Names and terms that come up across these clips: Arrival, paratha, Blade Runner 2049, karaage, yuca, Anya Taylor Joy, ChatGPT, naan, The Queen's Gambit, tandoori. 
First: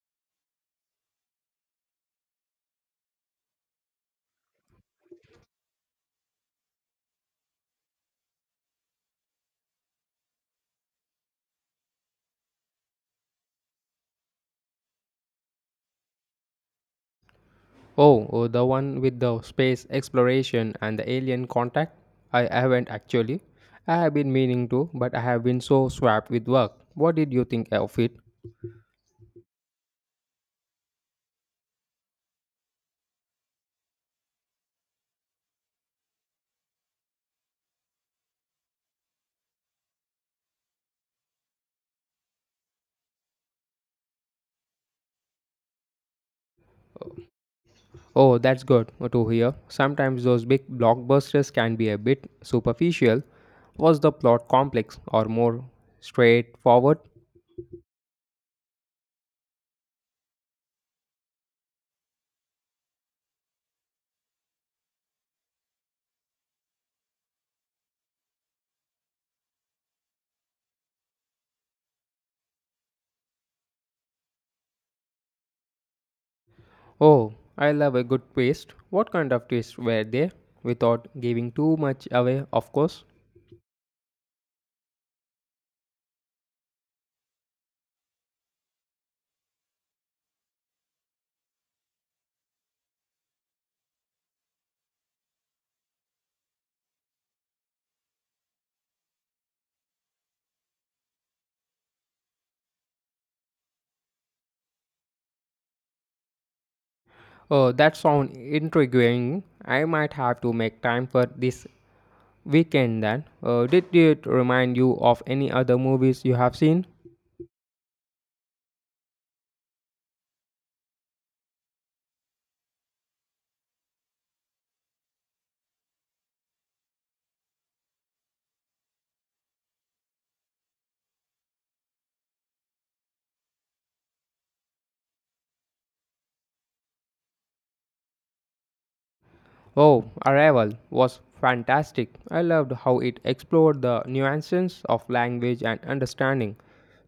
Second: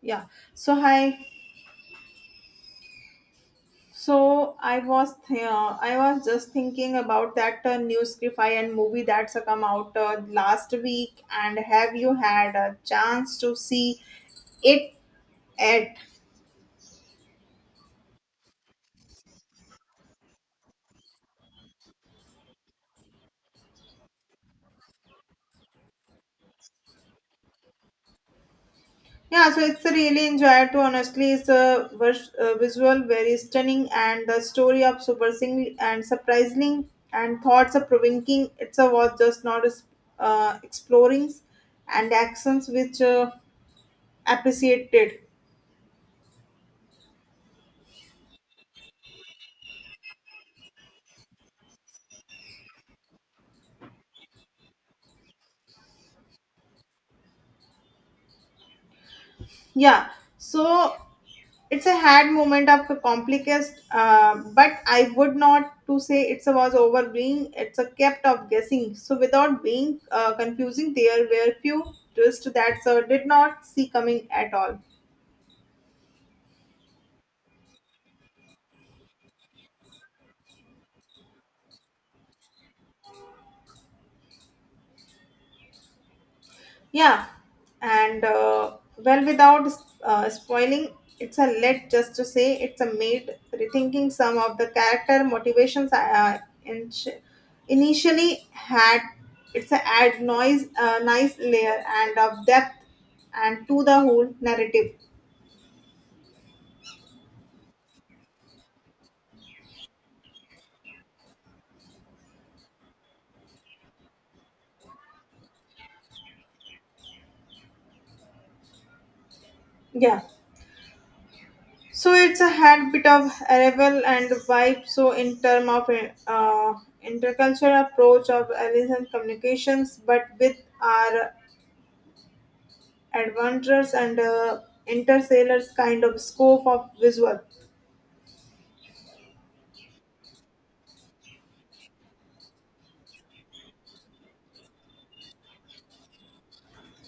Yeah. So hi. So I was just thinking about that new sci and movie that's come out last week. And have you had a chance to see it at? Oh, oh, the one with the space exploration and the alien contact? I haven't actually. I have been meaning to, but I have been so swamped with work. What did you think of it? Yeah. So it's really enjoyed. To honestly, it's a visual very stunning and the story of surprisingly and surprising and thoughts of provoking. It's a was just not as, exploring and actions which appreciated. Oh, that's good to hear. Sometimes those big blockbusters can be a bit superficial. Was the plot complex or more straightforward? Yeah. So it's a hard moment of a complicate but I would not to say it's a was over being it's a kept of guessing so without being confusing there were few twists that sir did not see coming at all. Oh, I love a good twist. What kind of twists were there? Without giving too much away, of course. Yeah, and well, without spoiling, it's a let just to say it's a made rethinking some of the character motivations in- initially had. It's a add noise, nice layer and of depth and to the whole narrative. Oh, that sounds intriguing. I might have to make time for this weekend then. Did it remind you of any other movies you have seen? Yeah, so it's a had bit of arrival and vibe. So in term of uh, intercultural approach of alien communications, but with our adventurous and interstellar's kind of scope of visual. Oh, Arrival was fantastic. I loved how it explored the nuances of language and understanding.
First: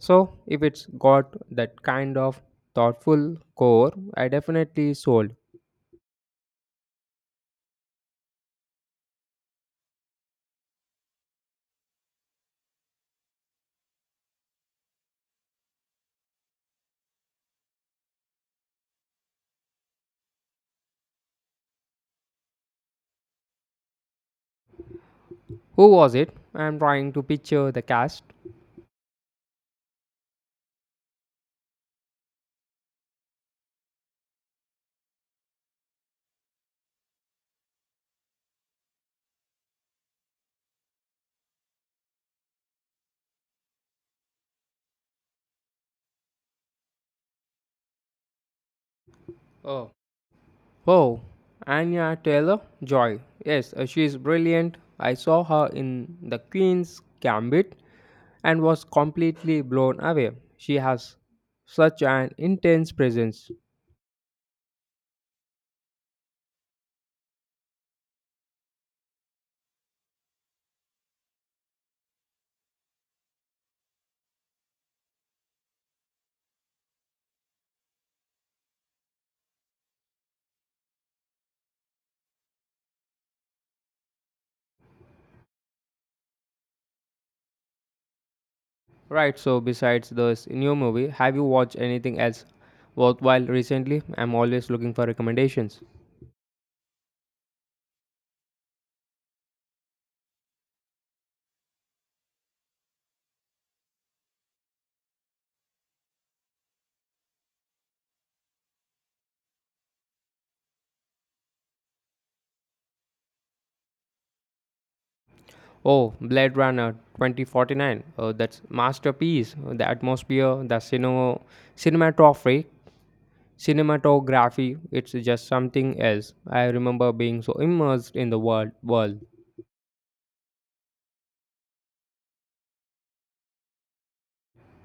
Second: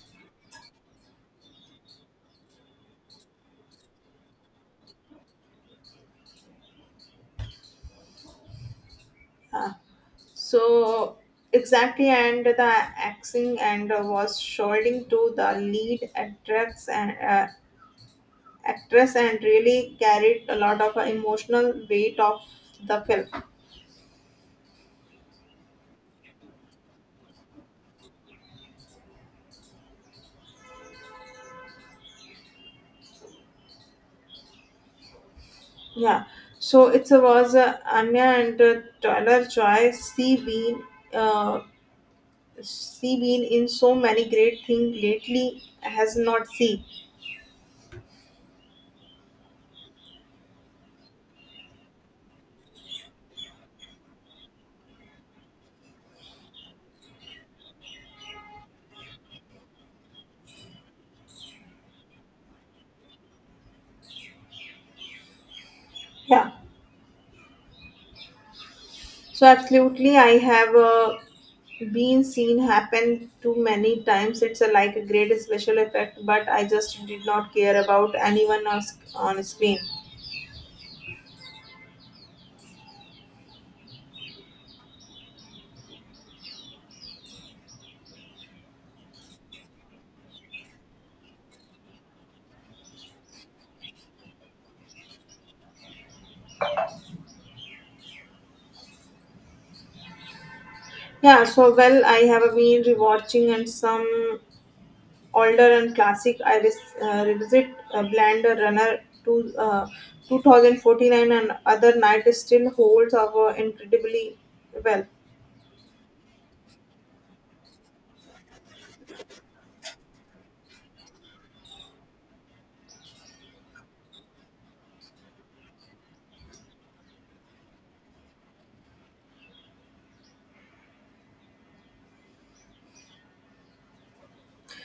So, if it's got that kind of thoughtful core, I definitely sold. Uh, so exactly, and the axing and was shouldering to the lead actress and actress and really carried a lot of emotional weight of the film. Who was it? I'm trying to picture the cast. Yeah. So it was Anya and Tyler Joy. Uh, she been in so many great things lately. Has not seen. Oh, oh, Anya Taylor Joy. Yes, she's brilliant. I saw her in The Queen's Gambit and was completely blown away. She has such an intense presence. Yeah. So absolutely, I have been seen happen too many times. It's a, like a great special effect, but I just did not care about anyone else on screen. Right, so besides this new movie, have you watched anything else worthwhile recently? I'm always looking for recommendations. Yeah, so well, I have been rewatching and some older and classic. Revisit Blender Runner to 2049 and other night still holds up incredibly well. Oh, Blade Runner 2049. Oh, that's masterpiece. The atmosphere, cinematography, cinematography. It's just something else. I remember being so immersed in the world.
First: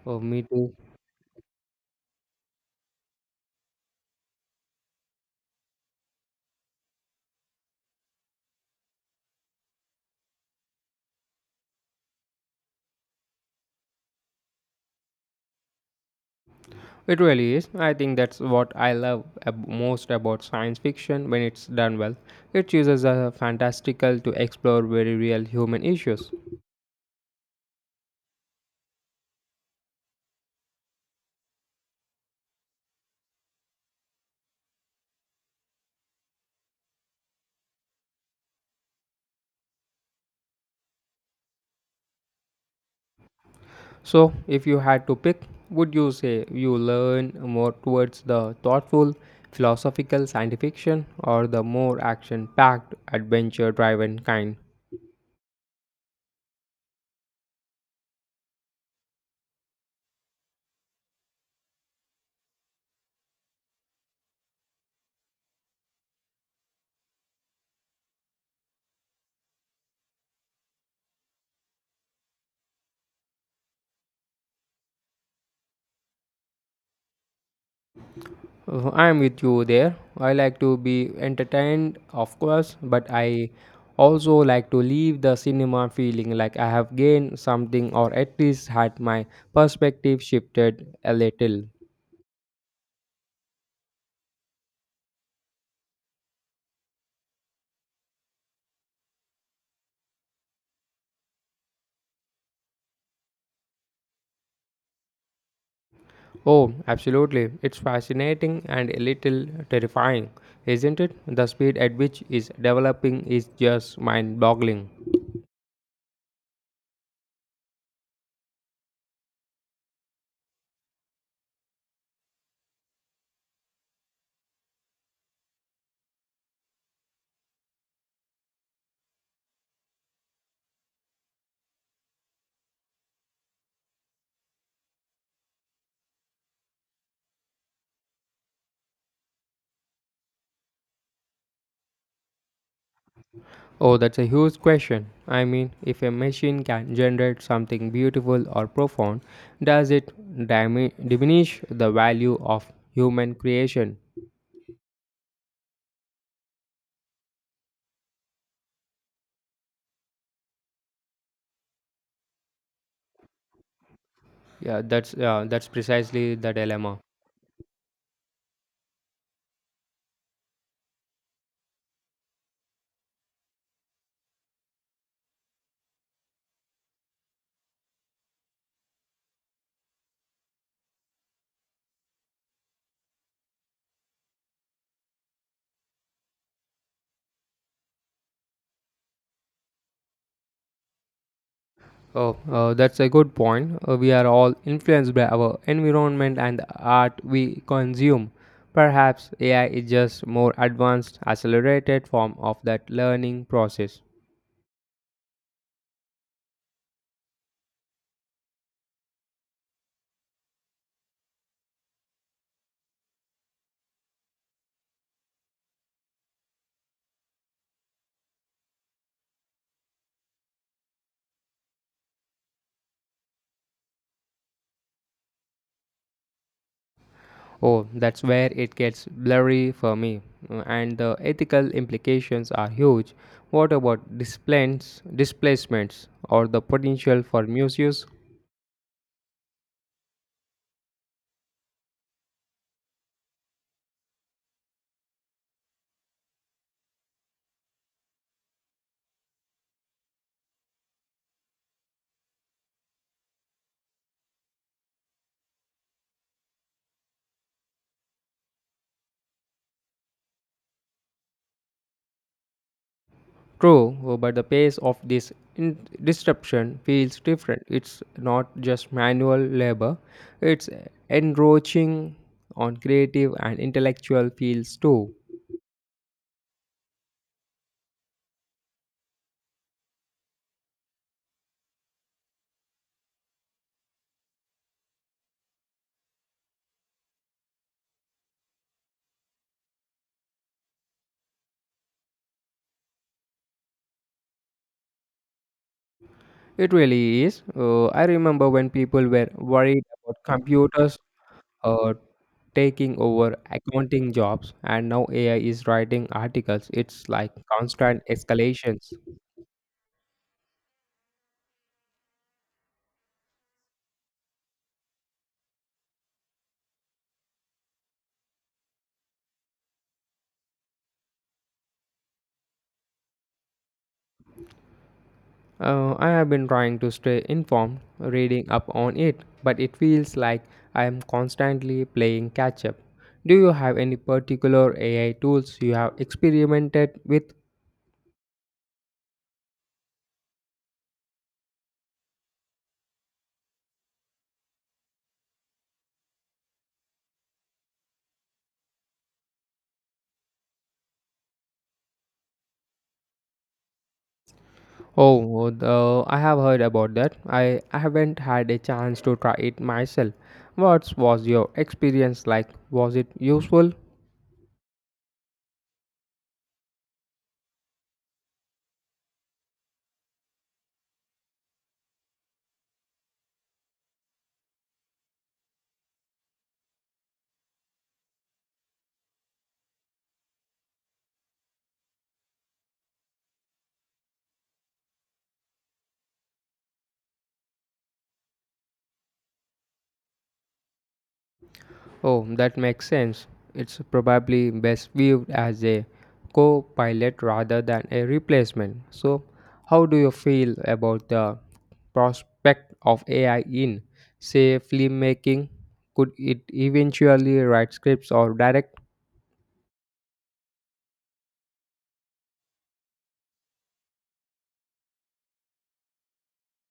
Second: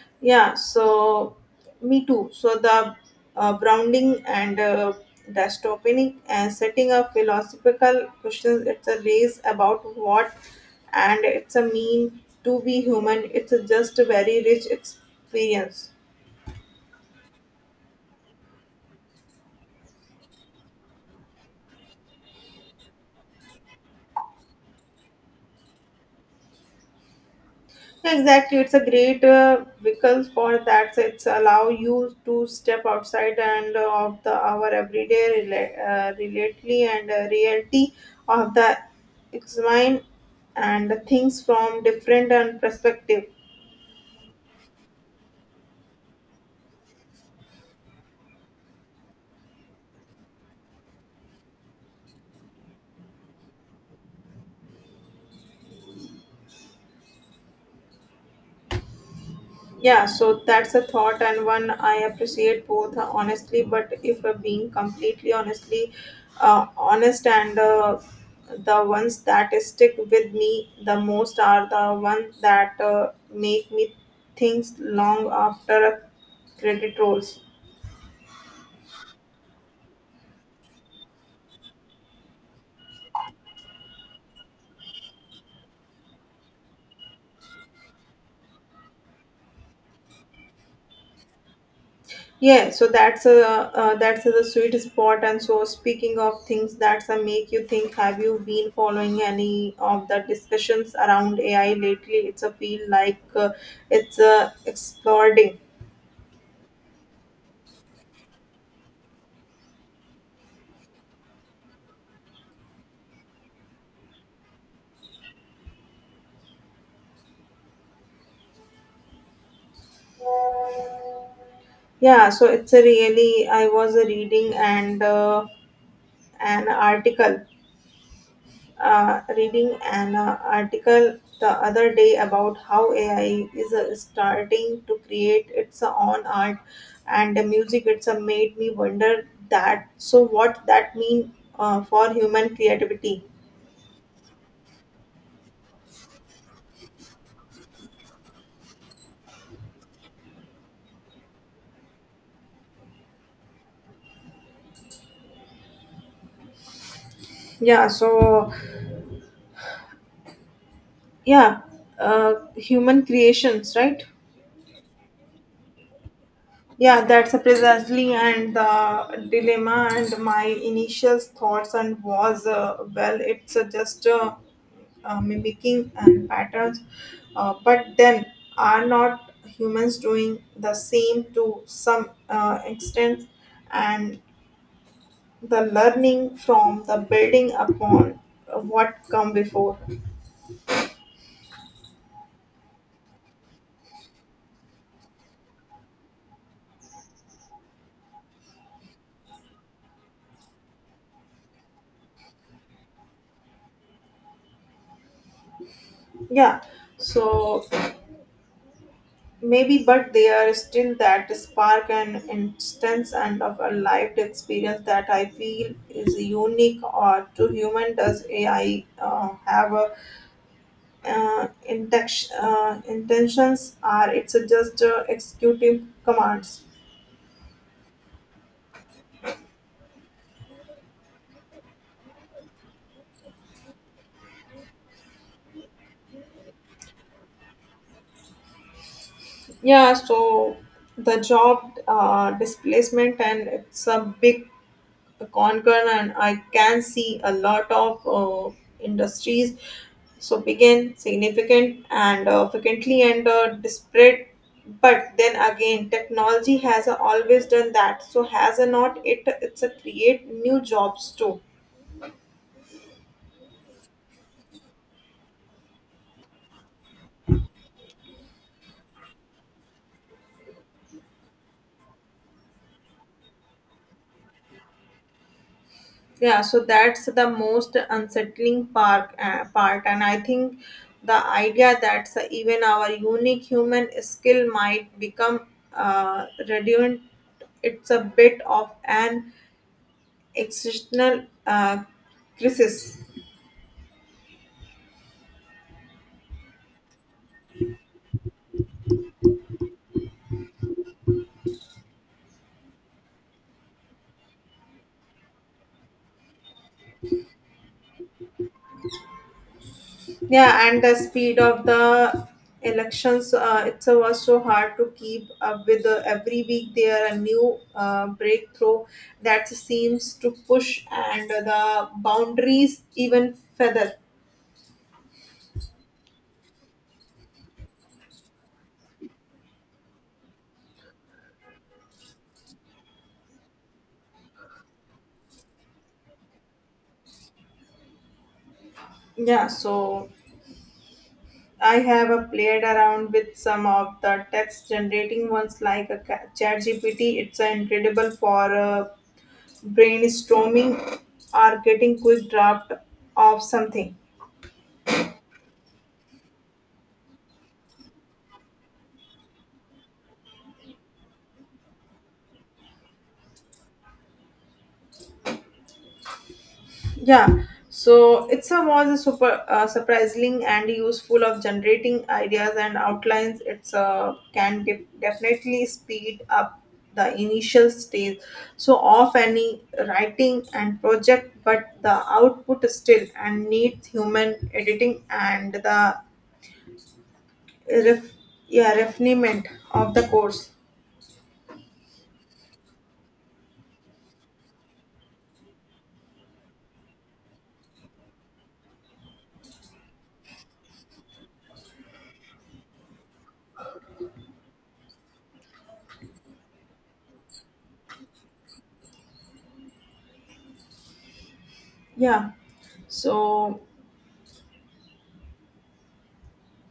Oh, me Yeah, too. so me too. So the Browning and the Stopinic and setting of philosophical questions. It's a race about what, and it's a mean to be human. It's a just a very rich experience. It really is. I think that's what I love most about science fiction when it's done well. It uses a fantastical to explore very real human issues. Exactly, it's a great vehicle for that. So it's allow you to step outside and of the our everyday rela- relatedly and reality of the examine and things from different and perspective. So, if you had to pick, would you say you learn more towards the thoughtful, philosophical science fiction or the more action packed, adventure driven kind? Yeah, so that's a thought and one I appreciate both honestly, but if being completely honestly honest and the ones that stick with me the most are the ones that make me think long after a credit rolls. I'm with you there. I like to be entertained, of course, but I also like to leave the cinema feeling like I have gained something or at least had my perspective shifted a little. Yeah, so that's the sweet spot. And so, speaking of things that make you think, have you been following any of the discussions around AI lately? It's a feel like it's exploding. Oh, absolutely. It's fascinating and a little terrifying, isn't it? The speed at which it's developing is just mind boggling. Yeah, so it's a really. I was reading and an article reading an article the other day about how AI is starting to create its own art and the music. It's made me wonder that. So what that mean for human creativity? Oh, that's a huge question. I mean, if a machine can generate something beautiful or profound, does it diminish the value of human creation? Yeah. Yeah, human creations, right? Yeah, that's precisely the dilemma. Yeah, that's precisely and the dilemma and my initial thoughts and was well, it's just mimicking and patterns, but then are not humans doing the same to some extent, and the learning from the building upon what come before. Oh, that's a good point. We are all influenced by our environment and the art we consume. Perhaps AI is just more advanced, accelerated form of that learning process. Yeah, so maybe, but they are still that spark and instance and of a lived experience that I feel is unique or to human. Does AI intentions or it's just executing commands? Oh, that's where it gets blurry for me, and the ethical implications are huge. What about displacements or the potential for misuse? Yeah, so the job displacement and it's a big conquer and I can see a lot of industries so begin significant and frequently and disparate. But then again, technology has always done that. So has a not it? It's a create new jobs too. True, but the pace of this in- disruption feels different. It's not just manual labor, it's enroaching on creative and intellectual fields too. Yeah, so that's the most unsettling part, and I think the idea that so even our unique human skill might become redundant. It's a bit of an existential crisis. It really is. I remember when people were worried about computers uh, taking over accounting jobs, and now AI is writing articles. It's like constant escalations. Yeah, and the speed of the elections it was so hard to keep up with. Every week there a new breakthrough that seems to push and the boundaries even further. I have been trying to stay informed, reading up on it, but it feels like I am constantly playing catch up. Do you have any particular AI tools you have experimented with? Yeah, so I have played around with some of the text generating ones like a ChatGPT. It's incredible for brainstorming or getting quick draft of something. Oh, I have heard about that. I haven't had a chance to try it myself. What was your experience like? Was it useful? Yeah, so it's a was a super surprising and useful of generating ideas and outlines it's definitely speed up the initial stage so of any writing and project but the output still and needs human editing and the ref- yeah refinement of the course. Oh, that makes sense. It's probably best viewed as a co pilot rather than a replacement. So, how do you feel about the prospect of AI in, say, filmmaking? Could it eventually write scripts or direct? Yeah, so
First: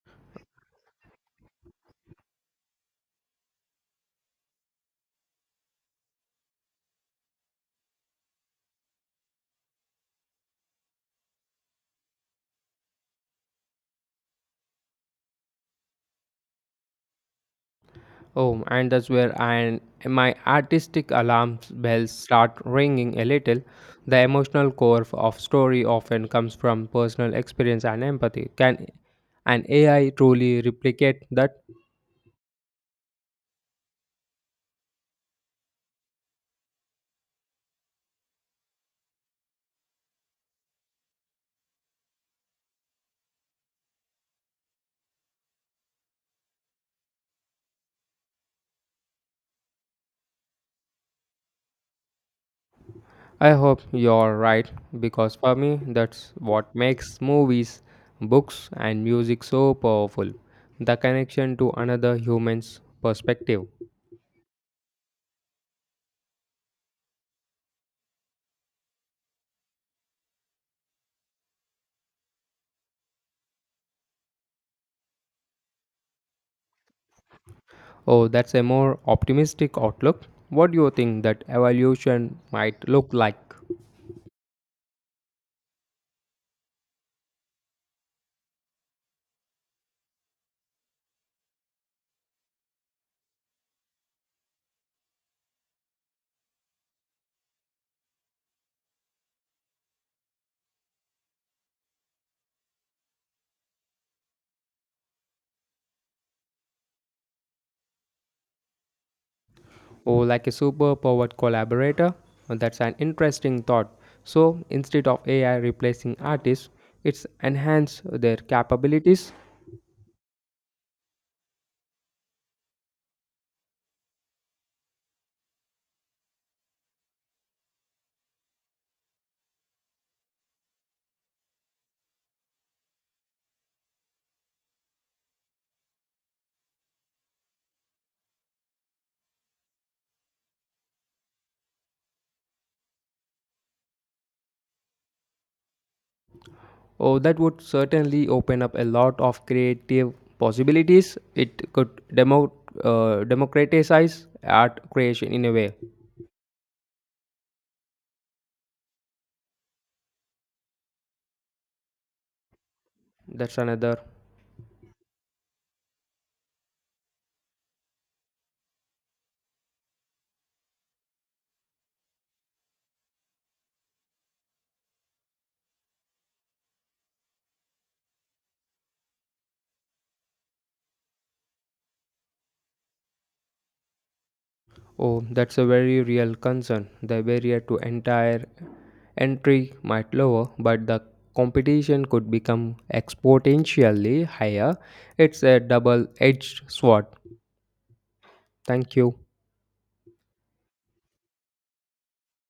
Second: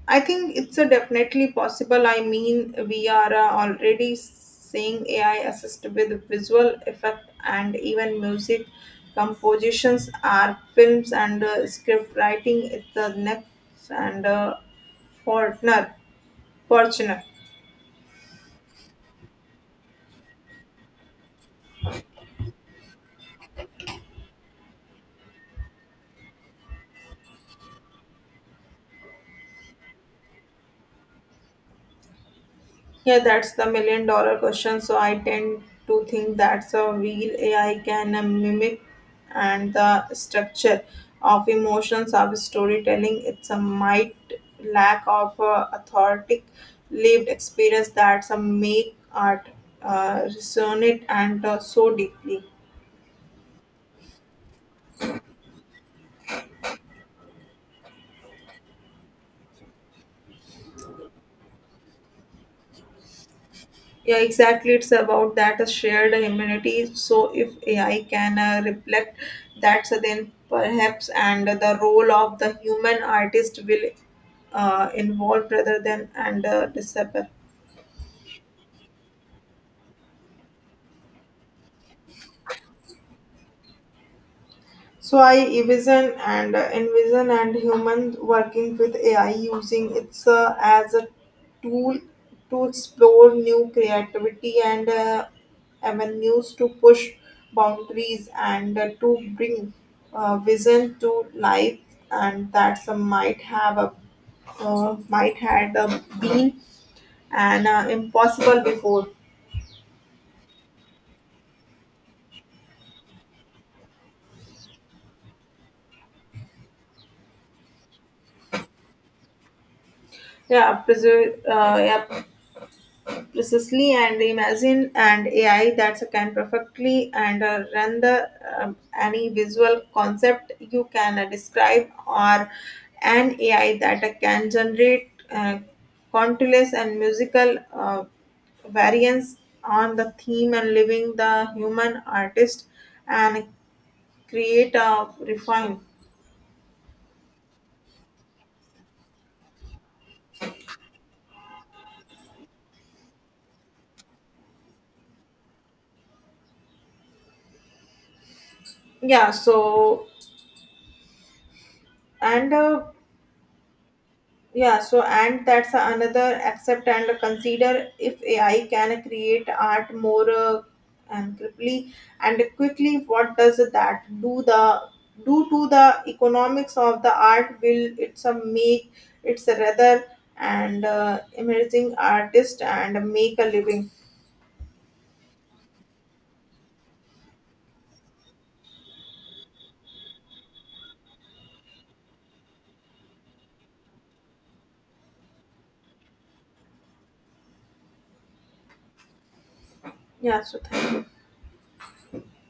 I think it's a definitely possible. I mean, we are already seeing AI assist with visual effect and even music compositions, our films, and script writing. It's the next and uh, Fortner, Fortuner. Oh, and that's where I, my artistic alarm bells start ringing a little. The emotional core of story often comes from personal experience and empathy. Can an AI truly replicate that? Yeah, that's the million dollar question. So I tend to think that's a real AI can mimic and the structure of emotions of storytelling. It's a might lack of authentic lived experience that's a make art resonate and so deeply. I hope you're right, because for me, that's what makes movies, books, and music so powerful the connection to another human's perspective. Yeah, exactly. It's about that shared humanity. So if AI can reflect that, so then perhaps and the role of the human artist will involve rather than and disappear. Oh, that's a more optimistic outlook. What do you think that evolution might look like? So I envision and human working with AI using it as a tool to explore new creativity and avenues to push boundaries and to bring vision to life and that some might have a might had been an impossible before. Or like a superpowered collaborator? Oh, that's an interesting thought. So, instead of AI replacing artists, it's enhance their capabilities. Yeah, preserve, uh, yeah, Precisely, and imagine and AI that can perfectly and run the any visual concept you can describe, or an AI that can generate countless and musical variants on the theme and leaving the human artist and create a refine. Oh, that would certainly open up a lot of creative possibilities. It could democratize art creation in a way. Yeah, so and. Uh, That's another Yeah, so and that's another accept and consider if AI can create art more and quickly and quickly. What does that do the do to the economics of the art? Will it's a make it's a rather and emerging artist and make a living? Oh, that's a very real concern. The barrier to entire entry might lower, but the competition could become exponentially higher. It's a double edged sword. Thank you. Yeah, so thank